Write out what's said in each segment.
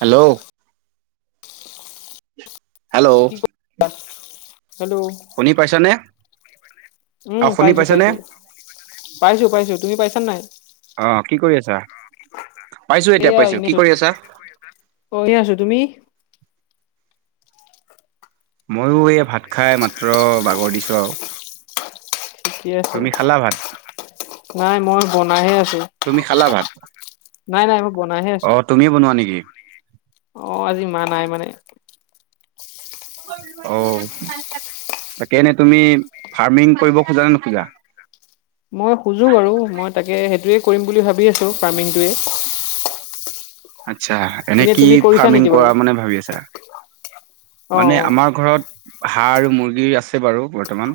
Hello. Hello. কি hello শুনি পাইছোনে? উম পাইছোঁ পাইছোঁ পাইছোঁ পাইছোঁ। তুমি পাইছা নাই? অ কি কৰি আছা। পাইছোঁ এতিয়া এয়া পাইছোঁ। এনে কি কৰি আছা? অ এনে আছো তুমি মইও এই ভাত খাই মাত্ৰ বাগৰ দিছোঁ আৰু। ঠিকে আছে তুমি খালা ভাত? নাই মই বনাইহে আছোঁ। তুমি খালা ভাত অ তুমিয়ে বনোৱা নেকি? অ' আজি মা নাই মানে। অ'। তাকেনেে তুমি ফাৰ্মিং কৰিব খোজা নোখোজা। মই খুজো বাৰু মই তাকে সেইটোৱে কৰিম বুলি ভাবি আছো ফাৰ্মিংটোৱে। আচ্ছা এনে কি তুমি কৰিছা ফাৰ্মিং নেকি বাৰু কৰা মানে ভাবি আছা? অ অ মানে আমাৰ ঘৰত হাঁহ আৰু মুৰ্গীৰ আছে বাৰু বৰ্তমান।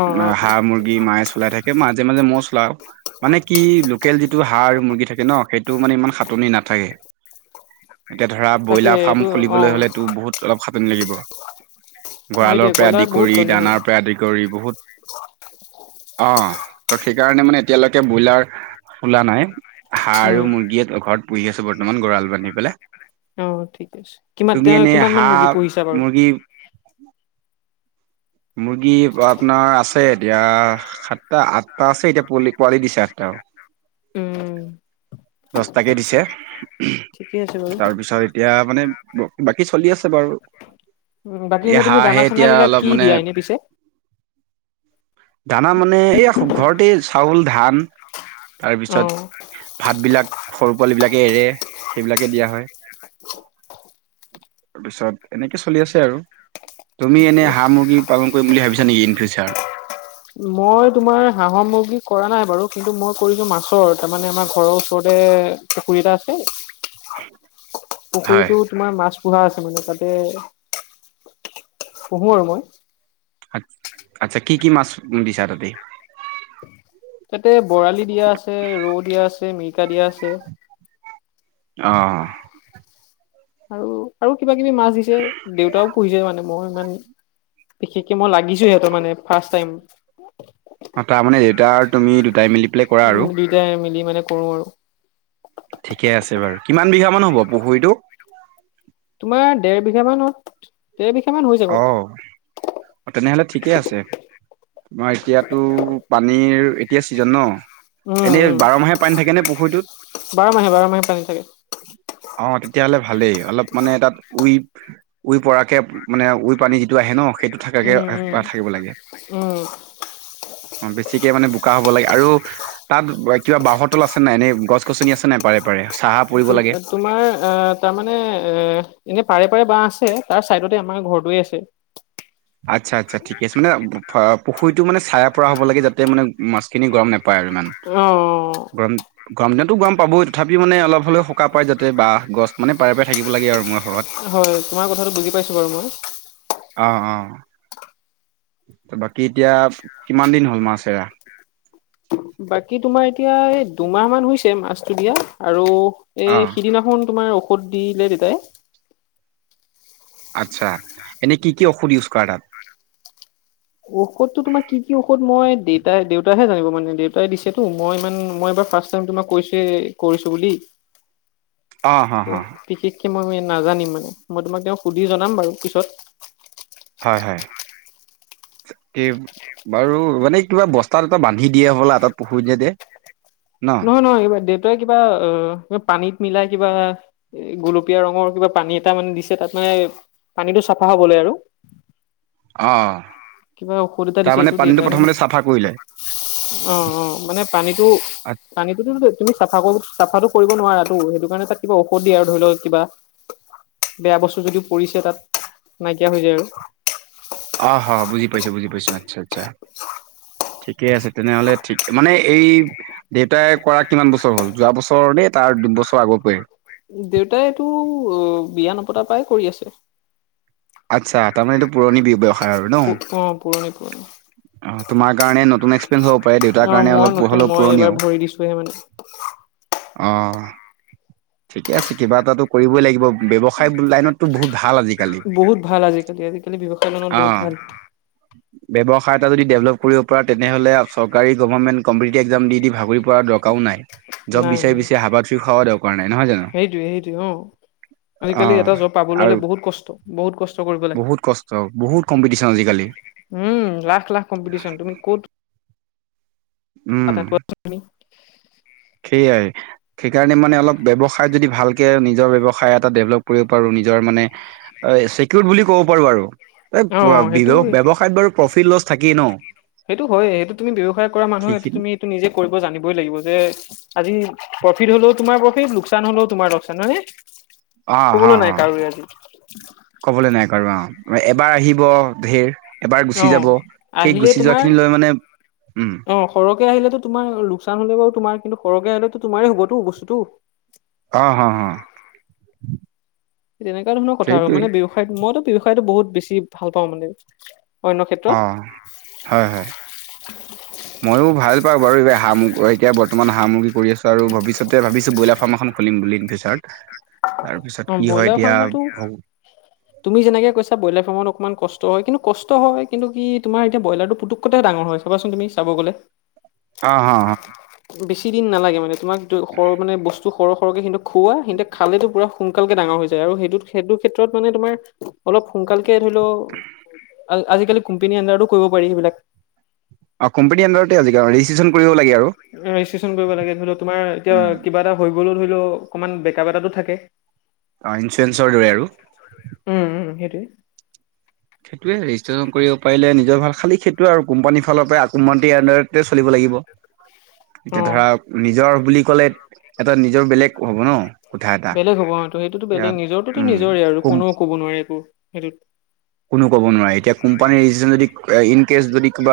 অ অ হাঁহ মুৰ্গী মাছ ওলাই থাকে মাজে- মাজে মৌ চলাও। মানে কি লোকেল যিটো হাঁহ আৰু মুৰ্গী থাকে ন সেইটো মানে ইমান সাটনি নাথাকে। এতিয়া ধৰা তাকে ব্ৰইলাৰ ফাৰ্ম এইটো অ খুলিবলৈ হলেতো বহুত অলপ খাটনি লাগিব। সেইটোৱে গঁডৰালৰ পৰা কয়লাৰ আদি বহুত কৰি কণী হয় দানাৰ পৰা আদি কৰি বহুত অ, ত সেইকাৰণে মানে এতিয়ালৈকে ব্ৰইলাৰ খোলা নাই। হাঁহ আৰু উম মুৰ্গীয়ে ঘৰত পুহি আছো বৰ্তমান গঁৰা়ল বান্ধি পেলাই। অ' ঠিক আছে। কিমান তুমি তেওঁ এনেই কিমান মান মুৰ্গী হাঁহ, পুহিছা বাৰু মুৰ্গী মুৰ্গী আপোনাৰ আছে এতিয়া সাতটা আঠটা আছে এতিয়া পি পোৱালি দিছে আঠটা উম দছটাকে দিছে। ঠিকে আছে বাৰু তাৰপিছত এতিয়া মানে বাকী চলি আছে বাৰু বাকী এই এনে তুমি হাঁহহে দানা চানা এতিয়া বিলাক অলপ কি মানে দিয়া এনে পিছে দানা মানে এইয়া ঘৰতে চাউল ধান তাৰপিছত অ', ভাতবিলাক। সৰু পোৱালি বিলাকে এৰে সেইবিলাকে দিয়া হয়। তাৰপিছত এনেকে চলি আছে আৰু তুমি ঠিকে এনে হাঁহ, আছে। মুৰ্গী পালন কৰিম বুলি ভাবিছা নেকি ইন ফিউচাৰ। মই তোমাৰ সা সামগ্ৰী কৰা নাই বাৰু কিন্তু মই কৰিছো মাছৰ তাৰমানে আমাৰ ঘৰৰ ওচৰতে পুখুৰী এটা আছে। উম, পুখুৰীতটো তোমাৰ মাছ পোহা আছে মানে তাতে পুহু আৰু মই। আচ্ছা কি, কি মাছ বিচাৰা তাতে তাতে বৰালি দিয়া আছে ৰৌ দিয়া আছে মিৰিকা দিয়া আছে। অ ', আৰু - আৰু কিবা কিবি মাছ দিছে দেউতাও পিছে মানে মই ইমান বিশেষ মই লাগিছো সিহঁত মানে ফাৰ্ষ্ট টাইম। তাৰমানে দেউতা আৰু তুমি দুটাই মিলি পেলাই কৰা আৰু। উম, দুইটাই মিলি মানে কৰো আৰু। ঠিকে আছে বাৰু কিমান বিঘা মান হ'ব পুখুৰীটোক। তোমাৰ দেৰ বিঘা মানত দেৰ বিঘা মান হৈ যাব। অ, তেনেহলে ঠিকে আছে তোমাৰ এতিয়াতো পানীৰ এতিয়া ছিজন ন'। উম, এনেই উম, বাৰমাহে পানী থাকে নে পুখুৰীটোত। বাৰ মাহে বাৰ মাহে পানী থাকে অ' তেতিয়াহ'লে ভালেই অলপ মানে তাত উই-উই পৰাকৈ। মানে উৰ পানী যিটো আহে ন সেইটো থাকাকে উম, উম। থাকিব লাগে। উম, অ, বেছিকে মানে বোকা হ'ব লাগে আৰু তাত কিবা বাঁহৰতল আছে নাই এনেই গছ-গছনি আছে নাই পাৰে পাৰে চাহা পৰিব তম লাগে। তোমাৰ অ, তাৰমানে এ এনে পাৰে। বা আছে তাৰ চাইডতে আমাৰ ঘৰটোৱে আছে। আচ্ছা, আচ্ছা ঠিকে আছে মানে পুখুৰীটো মানে ছায়া পৰা হ'ব লাগে, যাতে মানে মাছখিনি গৰম নাপায়। পায় আৰু ইমান, গৰম গৰম দিনতো গৰম পাবই। তথাপি মানে অলপ হলেও সকাহ পায়, যাতে বাঁহ গছ মানে পাৰে-পাৰে থাকিব লাগে আৰু মই হয়, তোমাৰ কথাটো বুজি পাইছোঁ বাৰু মই। তো বাকী এতিয়া কিমান দিন হ'ল মাছ এৰা? বাকী তোমাৰ এতিয়া এই দুমাহ মান হৈছে মাছ দিয়া আৰু এই অ' সিদিনাখন তোমাৰ ঔষধ দিলে দেতাই আচ্ছা, এনে কি কি ঔষধ ইউজ কৰা তাত ঔষধ তো তোমাৰ কি কি ঔষধ মই দেউতাই দেউতাইাহে জানিব মানে দেউতাই দিছেতো মই ইমান মইবাৰ ফাৰ্ষ্টটাইম তোমাক কৈছে কৰিছো বুলি [inaudible] অ' হ হ বিশেষকে মই নাজানিম মানে। মই তোমাক তেওঁক সুধি জনাম বাৰু পিছত। হয়, হয়, কি বাৰু মানে কিবা বস্তা এটা বান্ধি দিয়া হ'ল [unintelligible] নহয় - নহয়, কিবা দে কিবা অ পানীত মিলাই কিবা এ গোলপীয়া ৰঙৰ কিবা পানী এটা মানে দিছে তাত মানে মানে পানীটো চাফা হ'বলৈ আৰু অ', কিবা ঔষদ এটা দিছে তাৰমানে এইটো পানীটো দেউতা হে প্ৰথমতে চাফা কৰিলে। অ' - অ', মানে পানীটো- পানীটো স তুমি চাফা চাফাটো কৰিব নোৱাৰা এইটোৰ কাৰণে তাত কিবা ঔষদ আৰু ধৰি লওক কিবা বেয়া বস্তু যদিও পৰিছে তাত নাইকিয়া হৈ যায় আৰু অ', হ বুজি পাইছোঁ, বুজি পাইছোঁ, আচ্ছা, আচ্ছা, ঠিকে আছে তেনেহ'লে ঠিক মানে এই দেউতাই কৰা কিমান বছৰ হ'ল? যোৱা বছৰ মানে তাৰ দুবছৰ আগত প দেউতা বিয়া নপতাৰ পৰাই কৰি আছে। আচ্ছা তাৰমানে এইটো পুৰণি ব্য ব্যয়ৱসায় আৰু ন। অ পুৰণি পুৰণি [inaudible] অ', তোমাৰ কাৰণে নতুন এক্সপেৰিয়ন্ঞ্চ হ'ব পাৰে দেউতাৰ অ কাৰণে মই অলপ নতুন হলেওঁ মই পুৰণিও। এইবাৰ ভৰি দিছোহে মানে অ', ঠিকে আছে কিবা এটাতো কৰিবই লাগিব ব্যৱসায় লাইনতটো বহুত ভাল আজিকালি বহুত ভাল আজিকালি আজিকালি ব্যৱসায় লোনত বহুত অ',। ভাল [inaudible] ব্যৱসায় এটা যদি ডেভেলপ কৰিব পৰা তেনেহলে চৰকাৰী গভৰ্ণনমেন্ত কম্পিটটিভ এক্সম দি দি ভাগৰি কৰা দৰকাৰও নাই জৱ নাই বিচাৰি, নাই বিচাৰি হাবাথুৰি খোৱা দ সেইটোৱে - সেইটোৱে অ'। আজিকালি অ'। এটা জব পাবলৈ আৰু হলে বহুত কষ্ট, বহুত কষ্ট কৰিব বহুত কষ্ট বহুত কম্পিটিচন আজিকালি লাগে। উম, লাখ, লাখ কম্পিটিশন তুমি ক'ত উম, [inaudible] সেইয়াই। সেইকাৰণে মানে অলপ ব্যৱসায় যদি ভালকে নিজৰ ব্যৱসায় এটা ডেভেলপ কৰিব পাৰো নিজৰ মানে চেকিউৰ্দ বুলি ক'ব পাৰো আৰু এই অ সেইটো ব্যৱসায়ত বাৰু প্ৰফিট লছ থাকেই ন। সেইটো হয় সেইটো তুমি ব্যৱসায় কৰা মানুহে সটো সেইখিনি তুমি এইটো নিজে কৰিব জানিবই লাগিব যে আজি প্ৰফিট হ'লেও তোমাৰ প্ৰফিট লোকচান হলেও তোমাৰ লোকচান হয় নে অ', হা অ', কবলৈ নাই কাৰো অ',। এবাৰ আহিব ধেৰ অ', আহিলে তোমাৰ লৈ মানে উম, অ', সৰহকে আহিলেতো তোমাৰ লোকচান হলে বাৰু তোমাৰ কিন্তু সৰহকৈ আহিলেও তোমাৰেই হ'বতো বস্তুতটো আহ, হা, হা, তেনেকুৱা ধৰণৰ কথা আৰু মানে ব্যয়ৱসায়ত মইতো ব্যৱসায়তটো বহুত বেছি ভাল পাওঁ মানে অন্য ক্ষেত্ৰত অ', হয়, হয়, ময়ো ভাল পাওঁ বাৰু [unintelligible] অ' এতিয়া বৰ্তমান সা-সামগ্ৰী কৰি আছোঁ আৰু ভৱিষ্যতে ভাবিছোঁ ব্ৰইলাৰ ফাৰ্ম এখন খুলিম বুলি ইন ফিউচাৰ। অ', ব্ৰইলাৰ ফাৰ্মো তুমি যেনেকে কৈছা ব্ৰইলাৰ ফাৰ্মত অকমান কষ্ট হয়। কিন্তু কষ্ট হয়, কিন্তু কি তোমাৰ এতিয়া ব্ৰইলাৰটো পুতুক্কতে ডাঙৰ হয় চাবাচোন তুমি, চাব গ'লে। হ, হ, বেছি দিন নালাগে মানে। তোমাক সৰ- মানে বস্তু সৰহ - সৰহকৈ কিন্তু খুওৱা, সিহঁতে খালেটো পূৰা সোনকালকে ডাঙৰ হৈ যায় আৰু সেইটো সেইটো ক্ষেত্ৰত মানে তোমাৰ অলপ সোনকালকে ধৰি লও আ- আজিকালি কোম্পানী আণ্ডাৰতো কৰিব পাৰি সেইবিলাক। অ', কোম্পানী আণ্ডাৰতে আজিকালি ৰেজিষ্ট্ৰেচন কৰিব লাগে আৰু। ৰেজিষ্টন কৰিব লাগে ধৰি লও তোমাৰ এতিয়া উম, কিবা এটা হৈ গ লৈ ধৰি লও অকণমান বেকা এটাাতো থাকে অ' ইনফুৰেঞ্চৰ দৰে আৰু উম উম সেইটোৱে সেইটোৱে ৰেজিষ্ট্ৰেচন কৰিব পাৰিলে নিজৰ ভাল। খালি সেইটো আৰু কোম্পানীৰ ফালৰ পৰা কোমতি আণ্ডাৰতে চলিব লাগি দিব। অ এতিয়া ধৰা নিজৰ বুলি ক'লে এটা নিজৰ বেলেগ হ'ব ন' কোঠা এটা বেলেগ হ'ব অ' তো সেইটোতো এতিয়া বেলেগ। নিজৰটোতো উম, নিজৰে আৰু কোম্পানী কোনেও কব নোৱাৰে একো সেইটোত। কোনো য কিবা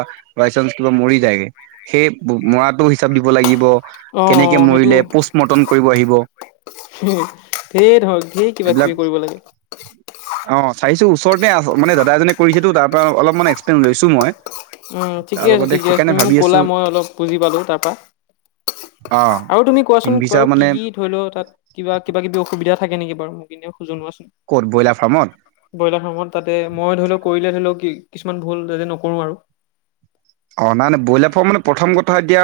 ব কা ম য মৰাতটো হিচাপ দিব লাগিব অ অ কেনেকে সেইটো মৰিলে পষ্ট মৰ্টম কৰিব আহিব ধেৰ ধৰক ধেৰ কিবা এইবিলাক কিবি কৰিব লাগে। অ চাইছো ওচৰতে আছ মানে দাদাজনে কৰিছেতো তা পৰা অলপমান এক্সপ্লেইন লৈছো মই উম তাৰ ঠিকে আছে লগতে ঠিক আছে সেইকাৰণে তুমি মোক ভাবি আছো কলা মই অলপ বুজি পালো তাৰ পৰা। অ আৰু তুমি কোৱাচোন ইনভিছা বাৰু কি মানে কি ধৰি লও তাত কিবা কিবা কিবি অসুবিধা থাকে নেকি বাৰু মোৰ কিন্তু, ক'ত ব্ৰইলাৰ ফাৰ্মত ব্ৰইলাৰ ফাৰ্মত তাতে মই ধৰি লও কৰিলে ধৰি লওক কি কিছুমান ভুল যতে নকৰো আৰু, অ' নাই ন ব্ৰইলাৰ ফ মানে প্ৰথম কথা এতিয়া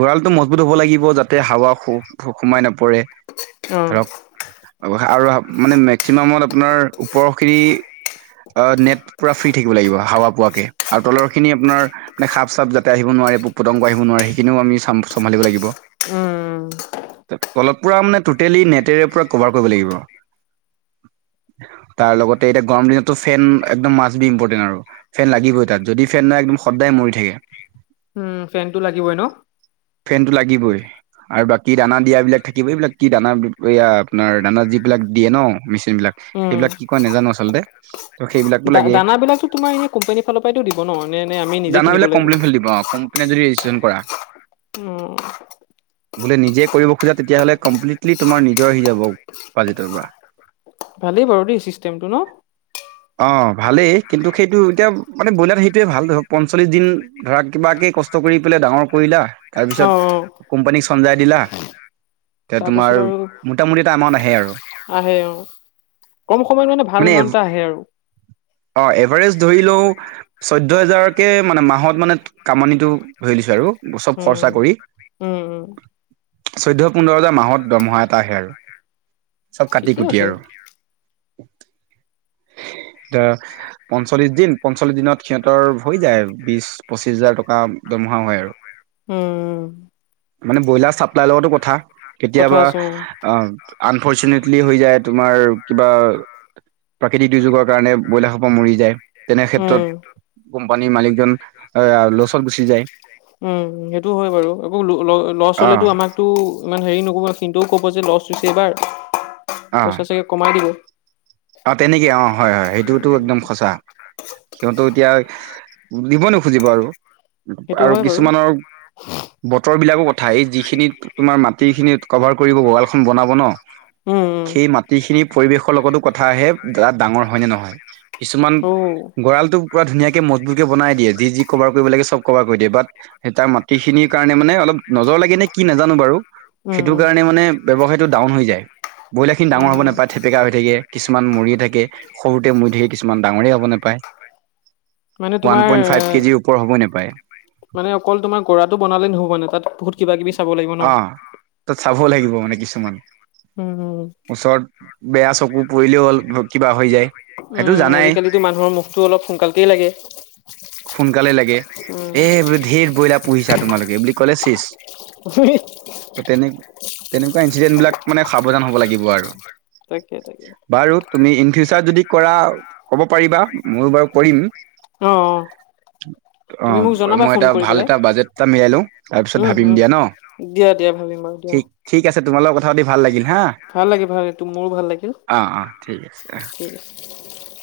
গঁৰালটো মজবুত হব লাগিব যাতে হাৱা সোমাই নপৰে অ ধৰক আৰু মানে মেক্সিমামত আপোনাৰ ওপৰখৰি অ নেট পুৰা ফ্ৰী থাকিব লাগিব হাৱা পোৱাকে আৰু তলৰ খিনি আপোনাৰ মানে সাপ চাপ যাতে আহিব নোৱাৰে পোক পতংগ আহিব নোৱাৰে সেই খিনিও আমি চাম চম্ভিব লাগিব উম। তলত প মানে টটেলি নেটেৰে পৰা কভাৰ কৰিব লাগিব। তাৰ লগতে এতিয়া গৰম দিনতো ফেন একদম মাছ বি ইম্পৰ্টেন্ট আৰু ফেন লাগিবই তাত যদি ফেন নাই একম সদায় মৰি থাকে উম ফেনটো লাগিবই ন' ফেনটো লাগিবই আৰু বাকী দানা দিয়া বিলাক থাকিব এইবিলাক কি দানা এয়া আপোনাৰ দানা যিবিলাক দিয়ে ন' মেচিন বিলাক উম সেইবিলাক কি কয় নাজানো আচলতে ত সেইবিলাকো দা লাগে দানাবিলাকতো তোমাৰ এনে কোম্পানীৰ ফালৰ পৰাইতো দিব ন ম আমি নিজে কিনিব। দানাবিলাক লাগিব? কোম্পানীৰ ফালে দিব অ কোম্পানীয়ে যদি ৰেজিষ্ট্ৰেচন কৰা অ বোলে নিজে কৰিব খোজা তেতিয়াহ'লে কমপ্লিটলি তোমাৰ নিজৰ আহি যাব বাজেটৰ পৰা ভালেই বাৰু দেই চিষ্টেমটো ন অ' ভালেই কিন্তু সেইটো এতিয়া মানে ব্ৰইলাৰ সেইটোৱে ভাল ধৰক পঞ্চল্লিছ দিন ধৰা কিবাকে কষ্ট কৰি পেলাই ডাঙৰ কৰিলা তাৰ অ পিছত অ কোম্পানীক চঞ্জাই দিলা এতিয়া তোমাৰ তাৰপাছত আৰু মোটামুটি এটা এমাউণ্ট আহে আৰু আহে অ। কম সময়ত মানে ভাল এমাউণ্ট এটা আহে আৰু অ' এভাৰেজ, ধৰি লও চৈধ্য় হাজাৰকে মানে মাহত মানে কামানিটো ধৰি লৈছো আৰু চব খৰচা উম কৰি উম উম চৈধ্য পোন্ধৰটাাৰ মাহত দৰমহা এটা আহে আৰু চব কাটি ঠিকেই কুটি আছে। আৰু এতিয়া পঞ্চল্লিশ দিন পঞ্চল্লিশ দিনত সিহঁতৰ হৈ যায় বিশ পঁচিশ হাজাৰ টকা দৰমহা হয় আৰু উম মানে ব্ৰইলাৰ চাপ্লাইৰ লগতো কথা কথা কেতিয়াবা আছে উম, অ' আনফৰ্চুনেটলি হৈ যায় তোমাৰ কিবা প্ৰাকৃতিক দুৰ্যোগৰ কাৰণে ব্ৰইলাৰ সোপ মৰি যায়। তেনে উম, ক্ষেত্ৰত কোম্পানীৰ মালিকজন লচত গুচি যায় উম সেইটো হয় বাৰু একৌ ল ছ আহ হলেতো আমাকতো ইমান হেৰি ন' কব কিন্তুও ক'ব যে লছটো হৈছে এইবাৰ আহ পইচা চাগে কমাই দিব অ তেনেকে অ হয় হয় সেইটোতো একদম সঁচা সিহঁতো এতিয়া দিব ন' খুজিব আৰু সেইটো আৰু হয় বাৰু কিছুমানৰ বতৰ বিলাকো ঠাই যিখিনি তোমাৰ মাটি খিনিত কভাৰ কৰিব বগালখন বনাব ন উম, উম, সেই মাটিখিনি পৰিৱেশৰ লগতো কথাহে ডাঙৰ হয় নে নহয় কিছুমান অ', গঁৰা়লটো পুৰা ধুনীয়াকে মজবুতকে বনাই দিয়। যি যি কভাৰ কৰিব লাগে চব কভাৰ কৰি দিয়ে বাট সেই তাৰ মাটি খিনিৰ কাৰণে মানে অলপ নজৰ লাগে নে কি নাজানো উম, উম, ৱসায়টোাউন হৈ যায় ব্ৰইলাৰিনিাঙৰ হ'ব উম, নায় থেেকা হৈ থাকে কিু ম থাকে সৰুতে মৈ থাকে কিছুমান ডাঙৰেই হ'ব নাপায় মানে ওৱান তোমাৰ পইণ্ট ফাইভ কেজিৰ ওপৰ হ'বই নোপায়। মানে অকল তোমাৰ গৰাটো বনালে নহব মানে তাত বহুত কিবা কিবি চাব লাগিব ন। অ' তাত চাবও লাগিব মানে কিছুমান উম উম। ওচৰত বেয়া চকু পৰিলেও হ'ল কিবা হৈ যায়। সেইটো উম জানাই আজিকালিতো মানুহৰ মুখটো অলপ সোনকালতেেই লাগে। সোনকালে লাগে উম, এ বো ধেৰ বইলাৰ পুহিছা তোমালোকে বুলি কলে চিষ [unintelligible] তেনেকুৱা ইনঞ্চিডেণ্ট বিলাক মানে সাৱধান হব লাগিব আৰু তাকে, তাকে বাৰু তুমি ইন ফিউচাৰ যদি কৰা কব পাৰিবা মই বাৰু কৰিম অ', অ'। তুমি মোক অ' জনাবা মই ফোন এটা কৰি ভাল পেলাই এটা বাজেট এটা মিলাই লো তাৰ পিছত উম ভাবি ম উম দিয়া দিয়া দিয়া ভাবিম বাৰু দিয়া নিক ঠিক আছে তোমাল লগত কথা পাতি ভাল লাগিল হা ভাল লাগে ভাল লে মোৰো ভাল লাগিল অ' অ' ঠিক আছে অ' ঠিক আছে